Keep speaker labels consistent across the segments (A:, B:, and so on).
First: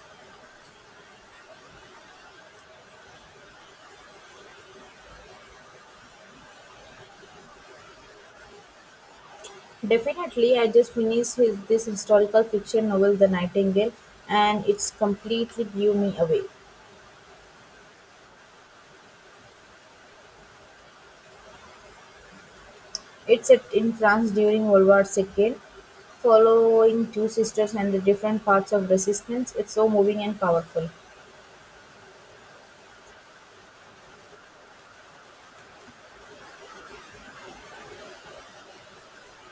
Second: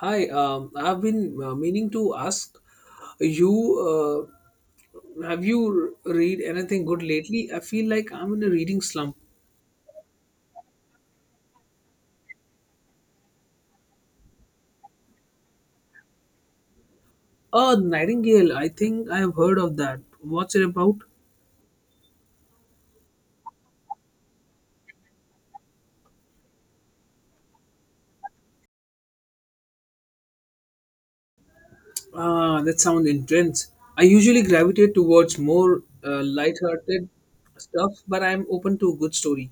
A: Hi, I've been meaning to ask you. Have you read anything good lately? I feel like I'm in a reading slump.
B: Definitely, I just finished this historical fiction novel, The Nightingale, and it's completely blew me away.
A: Oh, Nightingale, I think I have heard of that. What's it about?
B: It's set in France during World War II, following two sisters and the different parts of resistance. It's so moving and powerful.
A: Ah, that sounds intense. I usually gravitate towards more light-hearted stuff, but I'm open to a good story.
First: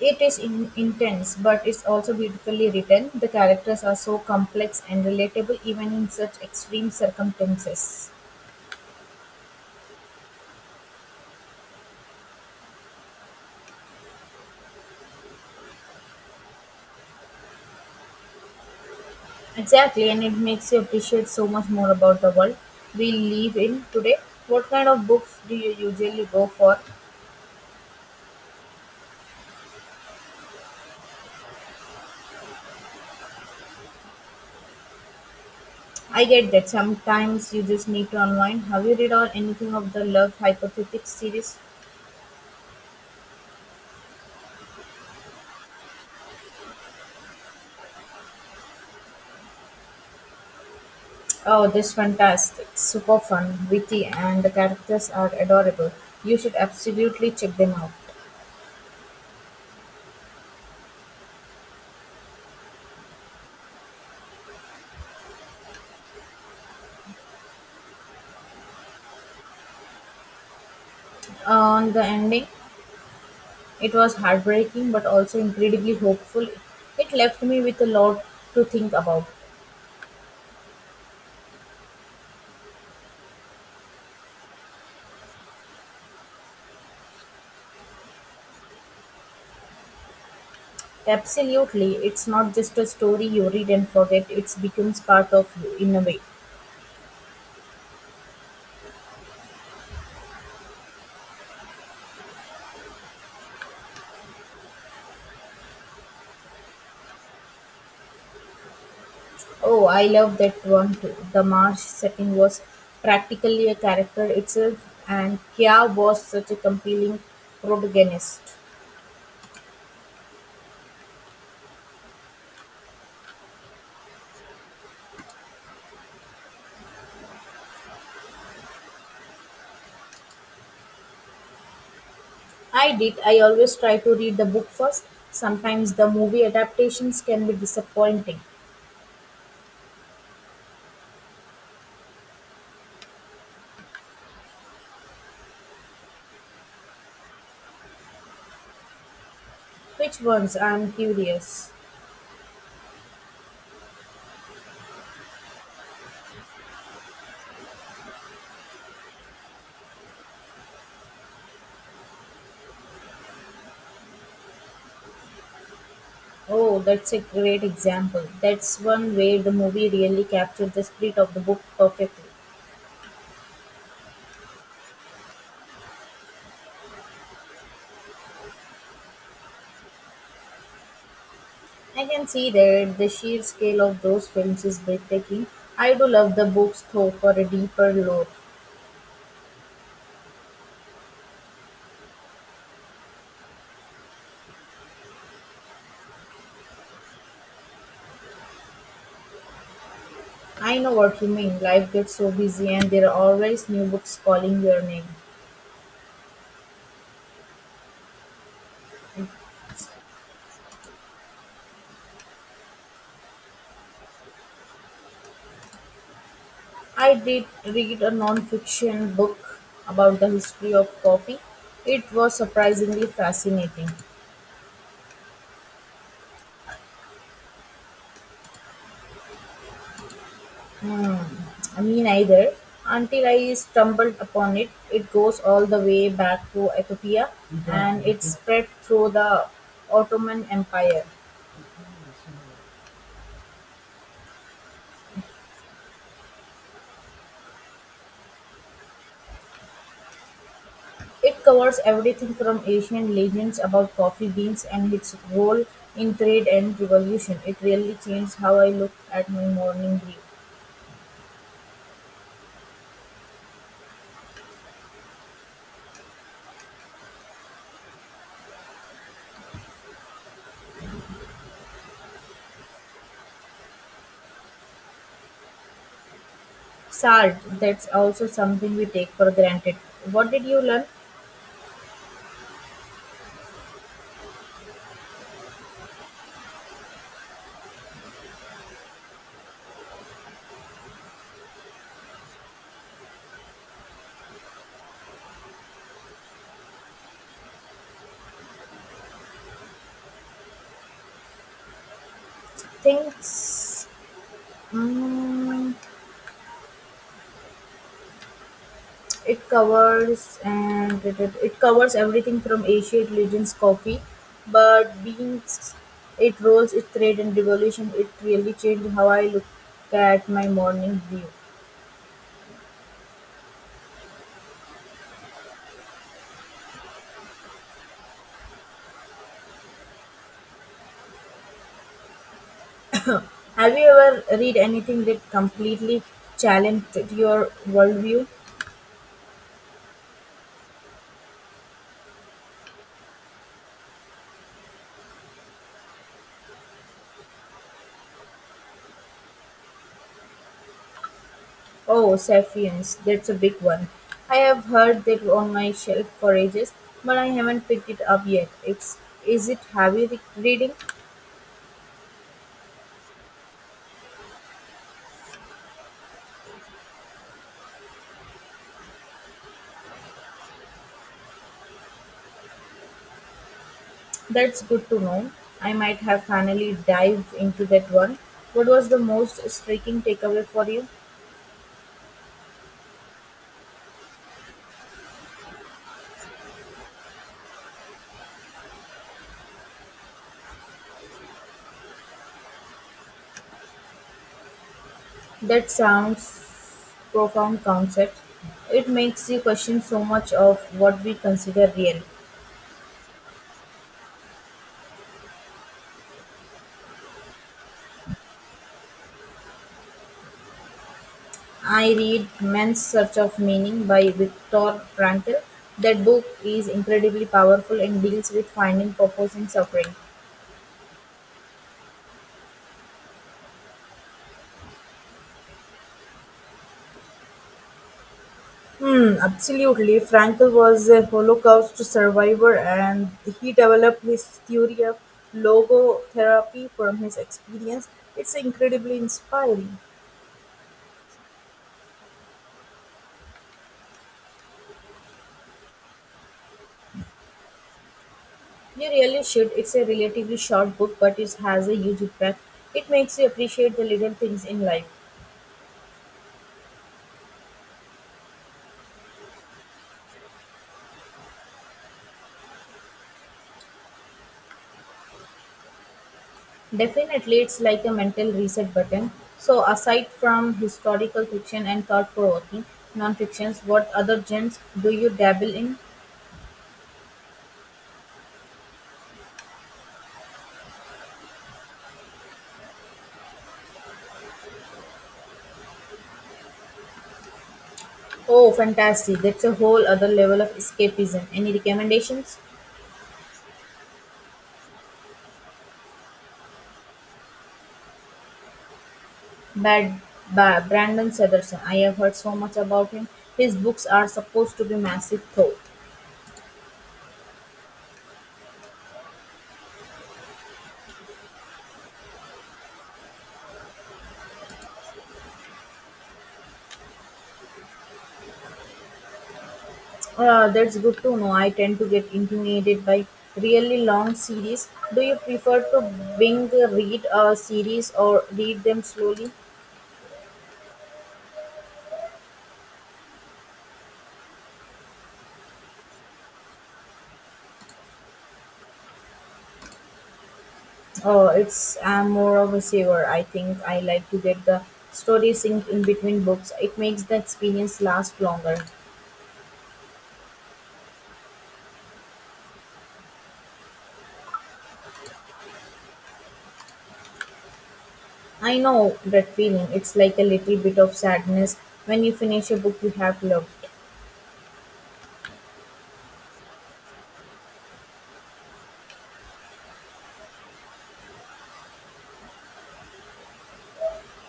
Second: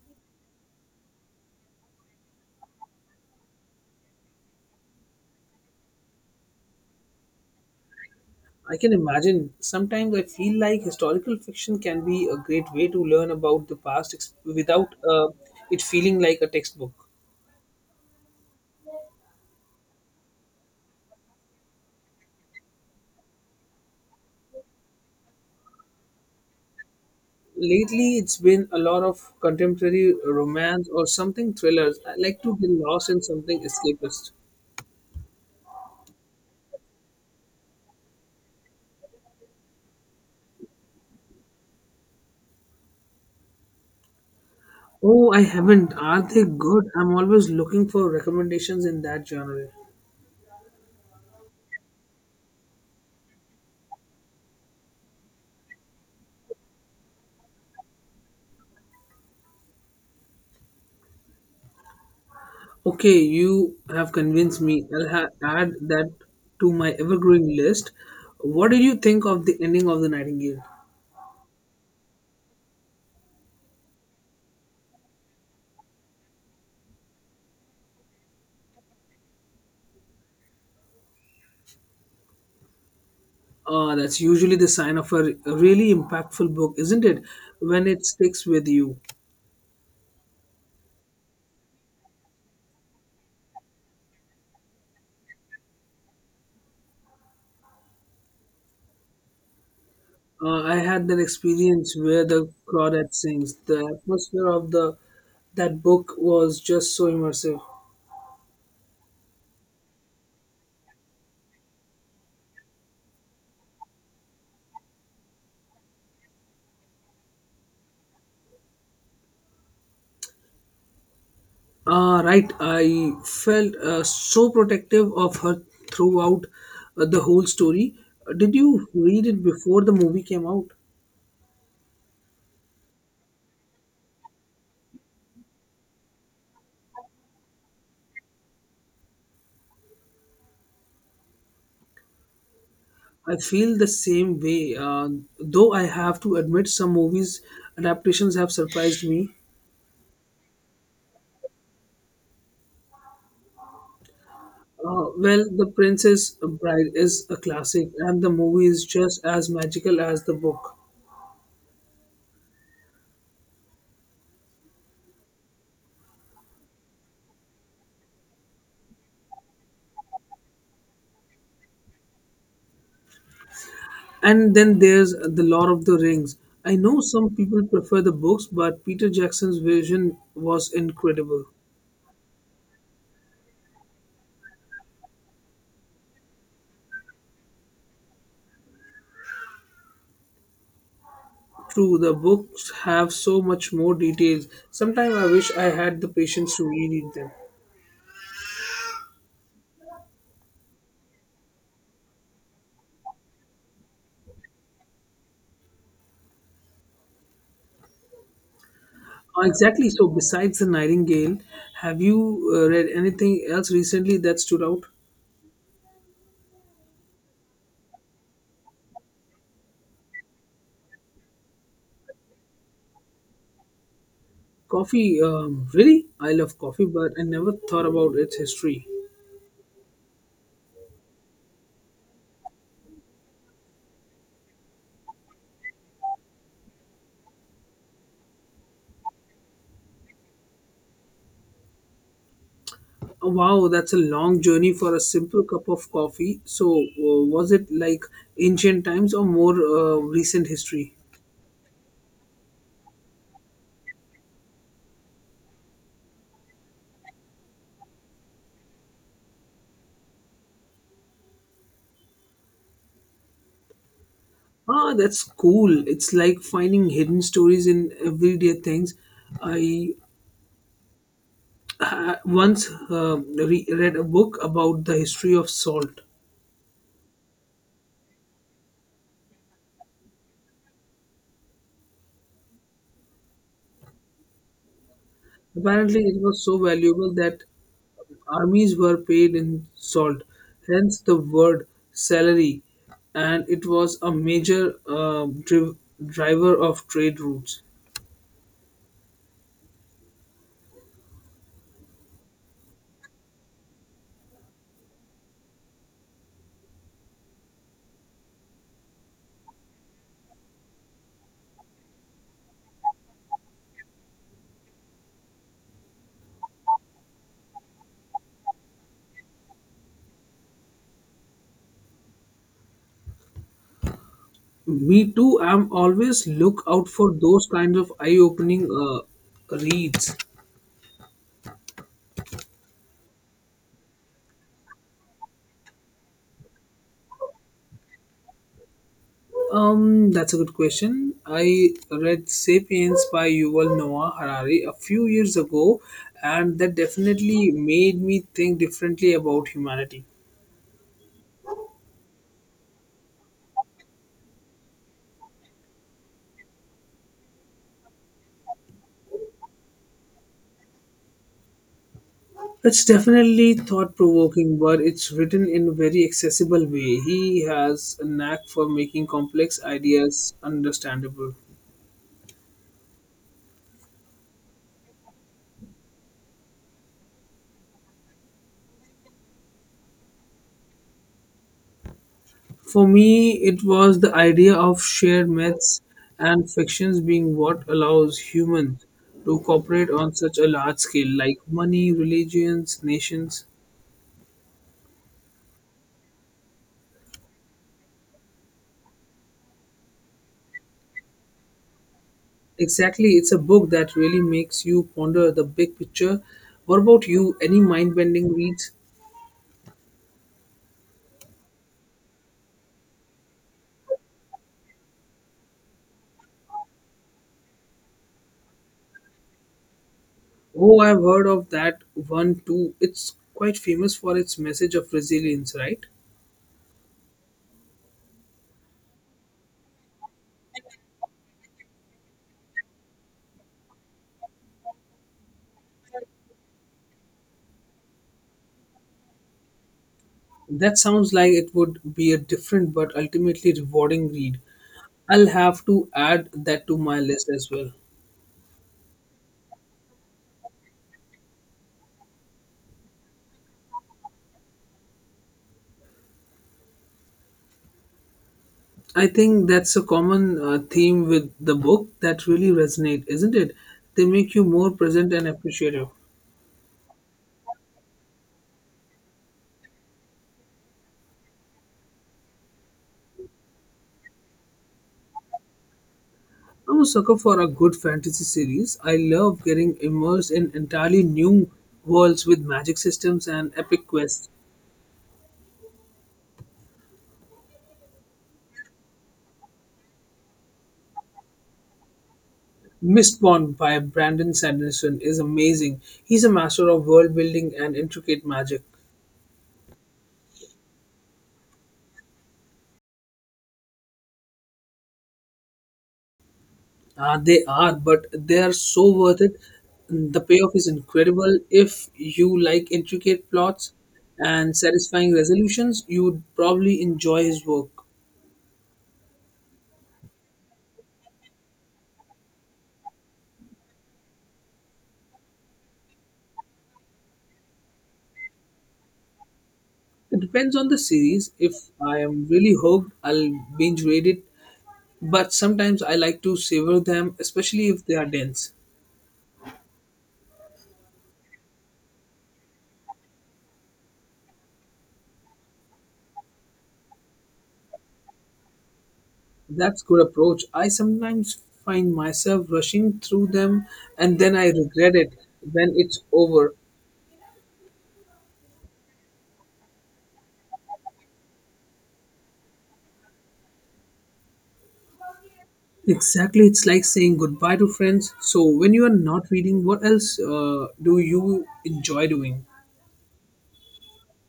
B: Intense, but it's also beautifully written. The characters are so complex and relatable, even in such extreme circumstances.
A: I can imagine. Sometimes I feel like historical fiction can be a great way to learn about the past without it feeling like a textbook.
B: Exactly, and it makes you appreciate so much more about the world we live in today. What kind of books do you usually go for?
A: Lately, it's been a lot of contemporary romance or something thrillers. I like to get lost in something escapist.
B: I get that sometimes you just need to unwind. Have you read or anything of the Love Hypothetics series?
A: Oh, I haven't. Are they good? I'm always looking for recommendations in that genre.
B: Oh, that's fantastic. Super fun, witty, and the characters are adorable. You should absolutely check them out.
A: Okay, you have convinced me. I'll add that to my ever-growing list. What did you think of the ending of The Nightingale?
B: On the ending, it was heartbreaking but also incredibly hopeful. It left me with a lot to think about.
A: That's usually the sign of a really impactful book, isn't it? When it sticks with you.
B: Absolutely. It's not just a story you read and forget, it becomes part of you in a way.
A: I had that experience where the claudette sings. The atmosphere of the that book was just so immersive.
B: Oh, I love that one too. The marsh setting was practically a character itself, and Kya was such a compelling protagonist.
A: Right, I felt so protective of her throughout the whole story. Did you read it before the movie came out?
B: I did. I always try to read the book first. Sometimes the movie adaptations can be disappointing.
A: I feel the same way, though I have to admit some movies adaptations have surprised me.
B: Which ones? I'm curious.
A: Well, The Princess Bride is a classic, and the movie is just as magical as the book.
B: Oh, that's a great example. That's one where the movie really captured the spirit of the book perfectly.
A: And then there's The Lord of the Rings. I know some people prefer the books, but Peter Jackson's version was incredible.
B: I can see that the sheer scale of those films is breathtaking. I do love the books though for a deeper lore.
A: True, the books have so much more details. Sometimes I wish I had the patience to reread them.
B: I know what you mean. Life gets so busy and there are always new books calling your name.
A: Exactly. So, besides The Nightingale, have you read anything else recently that stood out?
B: I did read a non-fiction book about the history of coffee. It was surprisingly fascinating.
A: Coffee, really? I love coffee, but I never thought about its history.
B: Hmm. I mean either until I stumbled upon it. It goes all the way back to Ethiopia and it spread through the Ottoman Empire.
A: Oh, wow, that's a long journey for a simple cup of coffee. So, was it like ancient times or more recent history?
B: It covers everything from ancient legends about coffee beans and its role in trade and revolution. It really changed how I look at my morning brew.
A: Ah, that's cool. It's like finding hidden stories in everyday things. I once read a book about the history of salt.
B: Salt, that's also something we take for granted. What did you learn?
A: Apparently, it was so valuable that armies were paid in salt, hence the word salary, and it was a major driver of trade routes.
B: Things mm, it covers and it covers everything from ancient legends coffee, but beans it rolls its trade and revolution. It really changed how I look at my morning brew.
A: Me too. I'm always look out for those kinds of eye-opening reads.
B: Have you ever read anything that completely challenged your worldview?
A: That's a good question. I read *Sapiens* by Yuval Noah Harari a few years ago, and that definitely made me think differently about humanity.
B: Oh, Sapiens, that's a big one. I have heard that on my shelf for ages, but I haven't picked it up yet. It's, is it heavy reading?
A: It's definitely thought-provoking, but it's written in a very accessible way. He has a knack for making complex ideas understandable.
B: That's good to know. I might have finally dived into that one. What was the most striking takeaway for you?
A: For me, it was the idea of shared myths and fictions being what allows humans to cooperate on such a large scale, like money, religions, nations.
B: That sounds profound concept. It makes you question so much of what we consider real.
A: Exactly, it's a book that really makes you ponder the big picture. What about you? Any mind bending reads?
B: I read Man's Search of Meaning by Viktor Frankl. That book is incredibly powerful and deals with finding purpose in suffering.
A: Oh, I've heard of that one too. It's quite famous for its message of resilience, right?
B: Hmm, absolutely. Frankl was a Holocaust survivor and he developed his theory of logotherapy from his experience. It's incredibly inspiring.
A: That sounds like it would be a different but ultimately rewarding read. I'll have to add that to my list as well.
B: You really should. It's a relatively short book, but it has a huge impact. It makes you appreciate the little things in life.
A: I think that's a common theme with the book that really resonate, isn't it? They make you more present and appreciative.
B: Definitely, it's like a mental reset button. So, aside from historical fiction and thought provoking non-fictions, what other genres do you dabble in?
A: I'm a sucker for a good fantasy series. I love getting immersed in entirely new worlds with magic systems and epic quests.
B: Oh, fantastic. That's a whole other level of escapism. Any recommendations?
A: Mistborn by Brandon Sanderson is amazing. He's a master of world building and intricate magic.
B: Bad, ba Brandon Sanderson. I have heard so much about him. His books are supposed to be massive, though.
A: They are, but they are so worth it. The payoff is incredible. If you like intricate plots and satisfying resolutions, you would probably enjoy his work.
B: That's good to know. I tend to get intimidated by really long series. Do you prefer to binge read a series or read them slowly?
A: It depends on the series. If I am really hooked, I'll binge read it, but sometimes I like to savor them, especially if they are dense.
B: Oh, it's I'm more of a saver. I think I like to get the story synced in between books. It makes the experience last longer.
A: That's good approach. I sometimes find myself rushing through them and then I regret it when it's over.
B: I know that feeling. It's like a little bit of sadness when you finish a book you have loved.
A: Exactly, it's like saying goodbye to friends. So when you are not reading, what else do you enjoy doing?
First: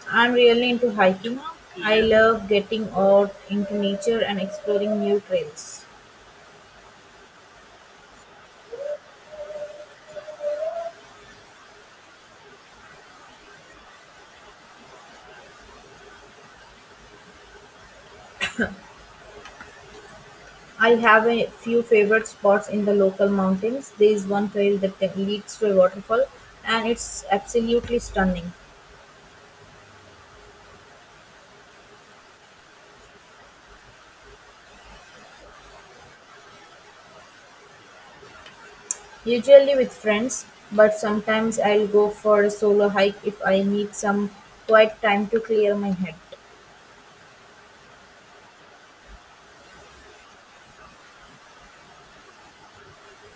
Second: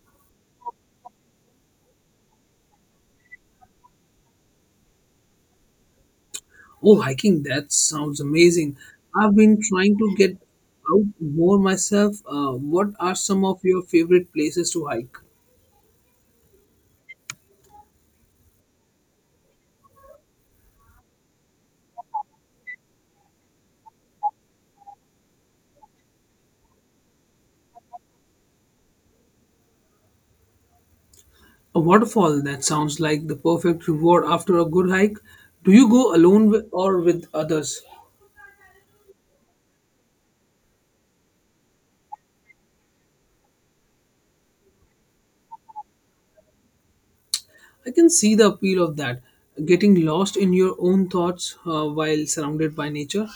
B: I'm really into hiking. I love getting out into nature and exploring new trails.
A: Oh, hiking. That sounds amazing. I've been trying to get out more myself. What are some of your favorite places to hike?
B: I have a few favorite spots in the local mountains. There is one trail that leads to a waterfall, and it's absolutely stunning.
A: A waterfall. That sounds like the perfect reward after a good hike. Do you go alone or with others?
B: Usually with friends, but sometimes I'll go for a solo hike if I need some quiet time to clear my head.
A: I can see the appeal of that. Getting lost in your own thoughts while surrounded by nature.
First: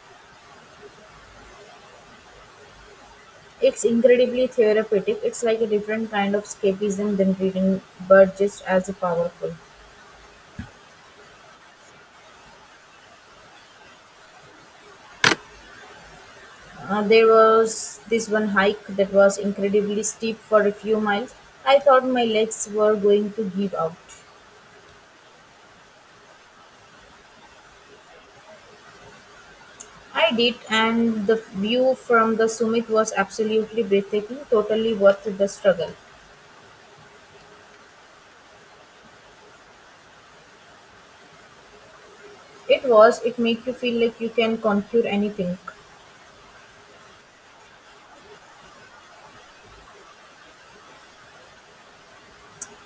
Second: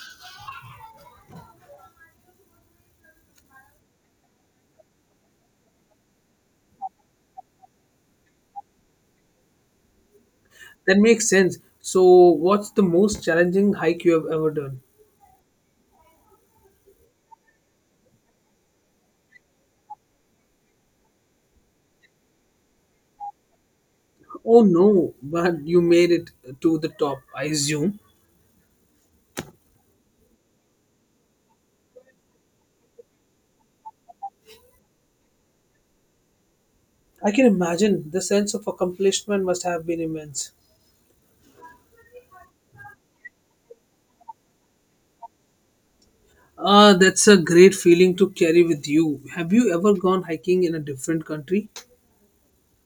B: It's incredibly therapeutic. It's like a different kind of escapism than reading, but just as powerful.
A: That makes sense. So, what's the most challenging hike you have ever done?
B: There was this one hike that was incredibly steep for a few miles. I thought my legs were going to give out.
A: Oh no, but you made it to the top, I assume.
B: I did, and the view from the summit was absolutely breathtaking, totally worth the struggle.
A: I can imagine the sense of accomplishment must have been immense.
B: It was it make you feel like you can conquer anything?
A: Ah, that's a great feeling to carry with you. Have you ever gone hiking in a different country?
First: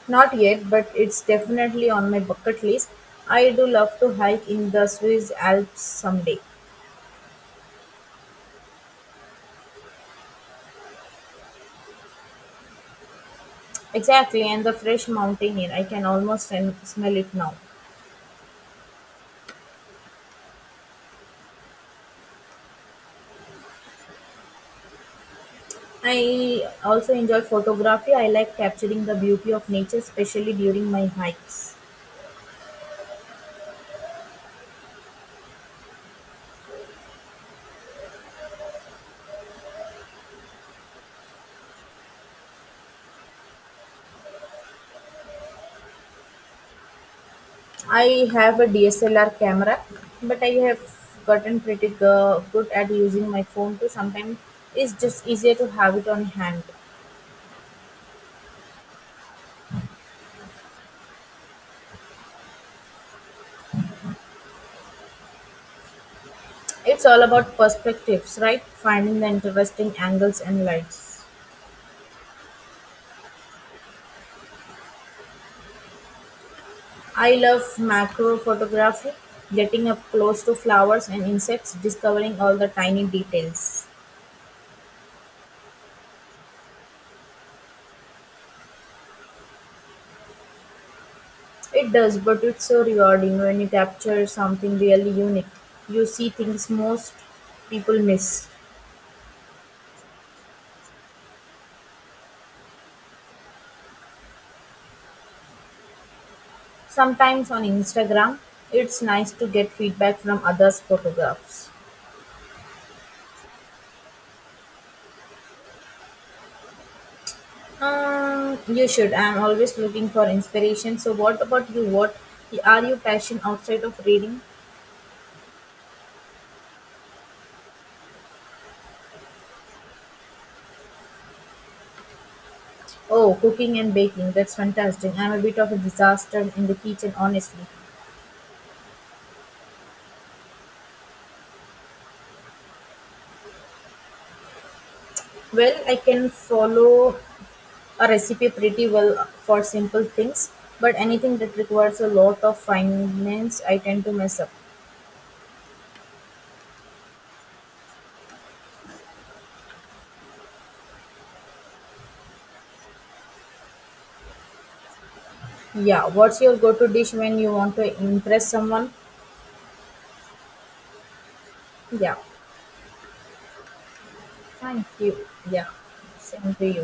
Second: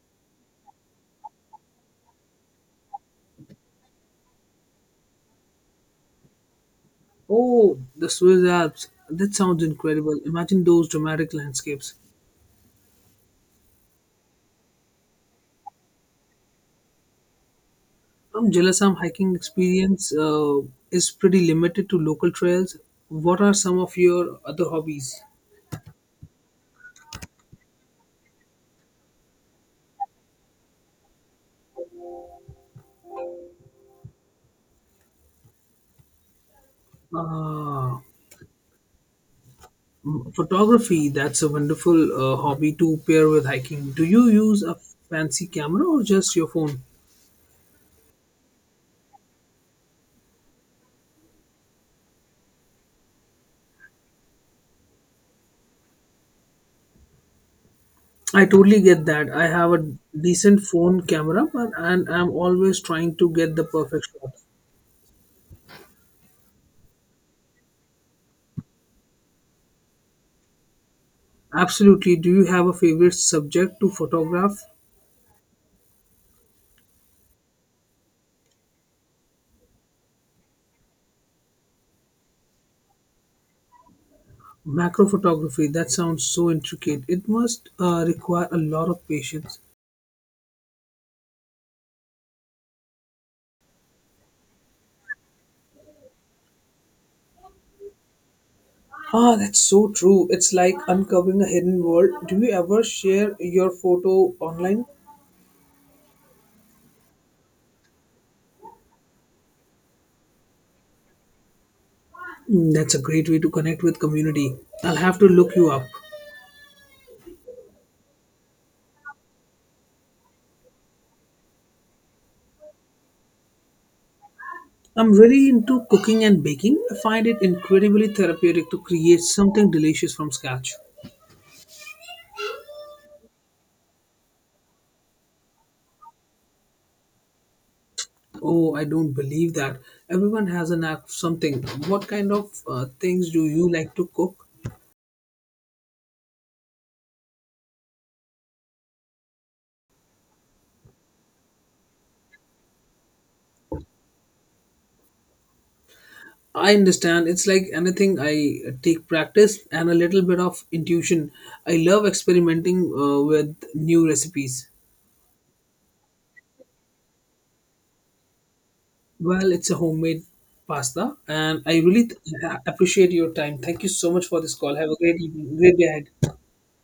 B: Not yet, but it's definitely on my bucket list. I do love to hike in the Swiss Alps someday.
A: Oh, the Swiss Alps. That sounds incredible. Imagine those dramatic landscapes.
B: Exactly, and the fresh mountain air. I can almost smell it now.
A: From Jelasam hiking experience is pretty limited to local trails. What are some of your other hobbies?
B: I also enjoy photography. I like capturing the beauty of nature, especially during my hikes.
A: Uh, photography, that's a wonderful hobby to pair with hiking. Do you use a fancy camera or just your phone?
B: I have a DSLR camera, but I have gotten pretty good at using my phone too. Sometimes it's just easier to have it on hand.
A: I totally get that. I have a decent phone camera, but and I'm always trying to get the perfect shot.
B: It's all about perspectives, right? Finding the interesting angles and lights.
A: Absolutely. Do you have a favorite subject to photograph?
B: I love macro photography, getting up close to flowers and insects, discovering all the tiny details.
A: Macro photography, that sounds so intricate. It must require a lot of patience.
B: It does, but it's so rewarding when you capture something really unique. You see things most people miss.
A: Ah, that's so true. It's like uncovering a hidden world. Do you ever share your photo online?
B: Sometimes on Instagram, it's nice to get feedback from others' photographs.
A: Mm, that's a great way to connect with community. I'll have to look you up.
B: You should. I'm always looking for inspiration. So, what about you? What are you passion outside of reading?
A: I'm really into cooking and baking. I find it incredibly therapeutic to create something delicious from scratch.
B: Oh, cooking and baking. That's fantastic. I'm a bit of a disaster in the kitchen, honestly.
A: Oh, I don't believe that. Everyone has a knack for something. What kind of things do you like to cook?
B: Well, I can follow a recipe pretty well for simple things, but anything that requires a lot of finance, I tend to mess up.
A: I understand. It's like anything. I take practice and a little bit of intuition. I love experimenting with new recipes.
B: Yeah. What's your go-to dish when you want to impress someone?
A: Well, it's a homemade pasta, and I really
B: Yeah.
A: appreciate your time. Thank you so much for this call.
B: Thank
A: Have a
B: you.
A: great evening,
B: Yeah.
A: great day ahead.
B: Same to you.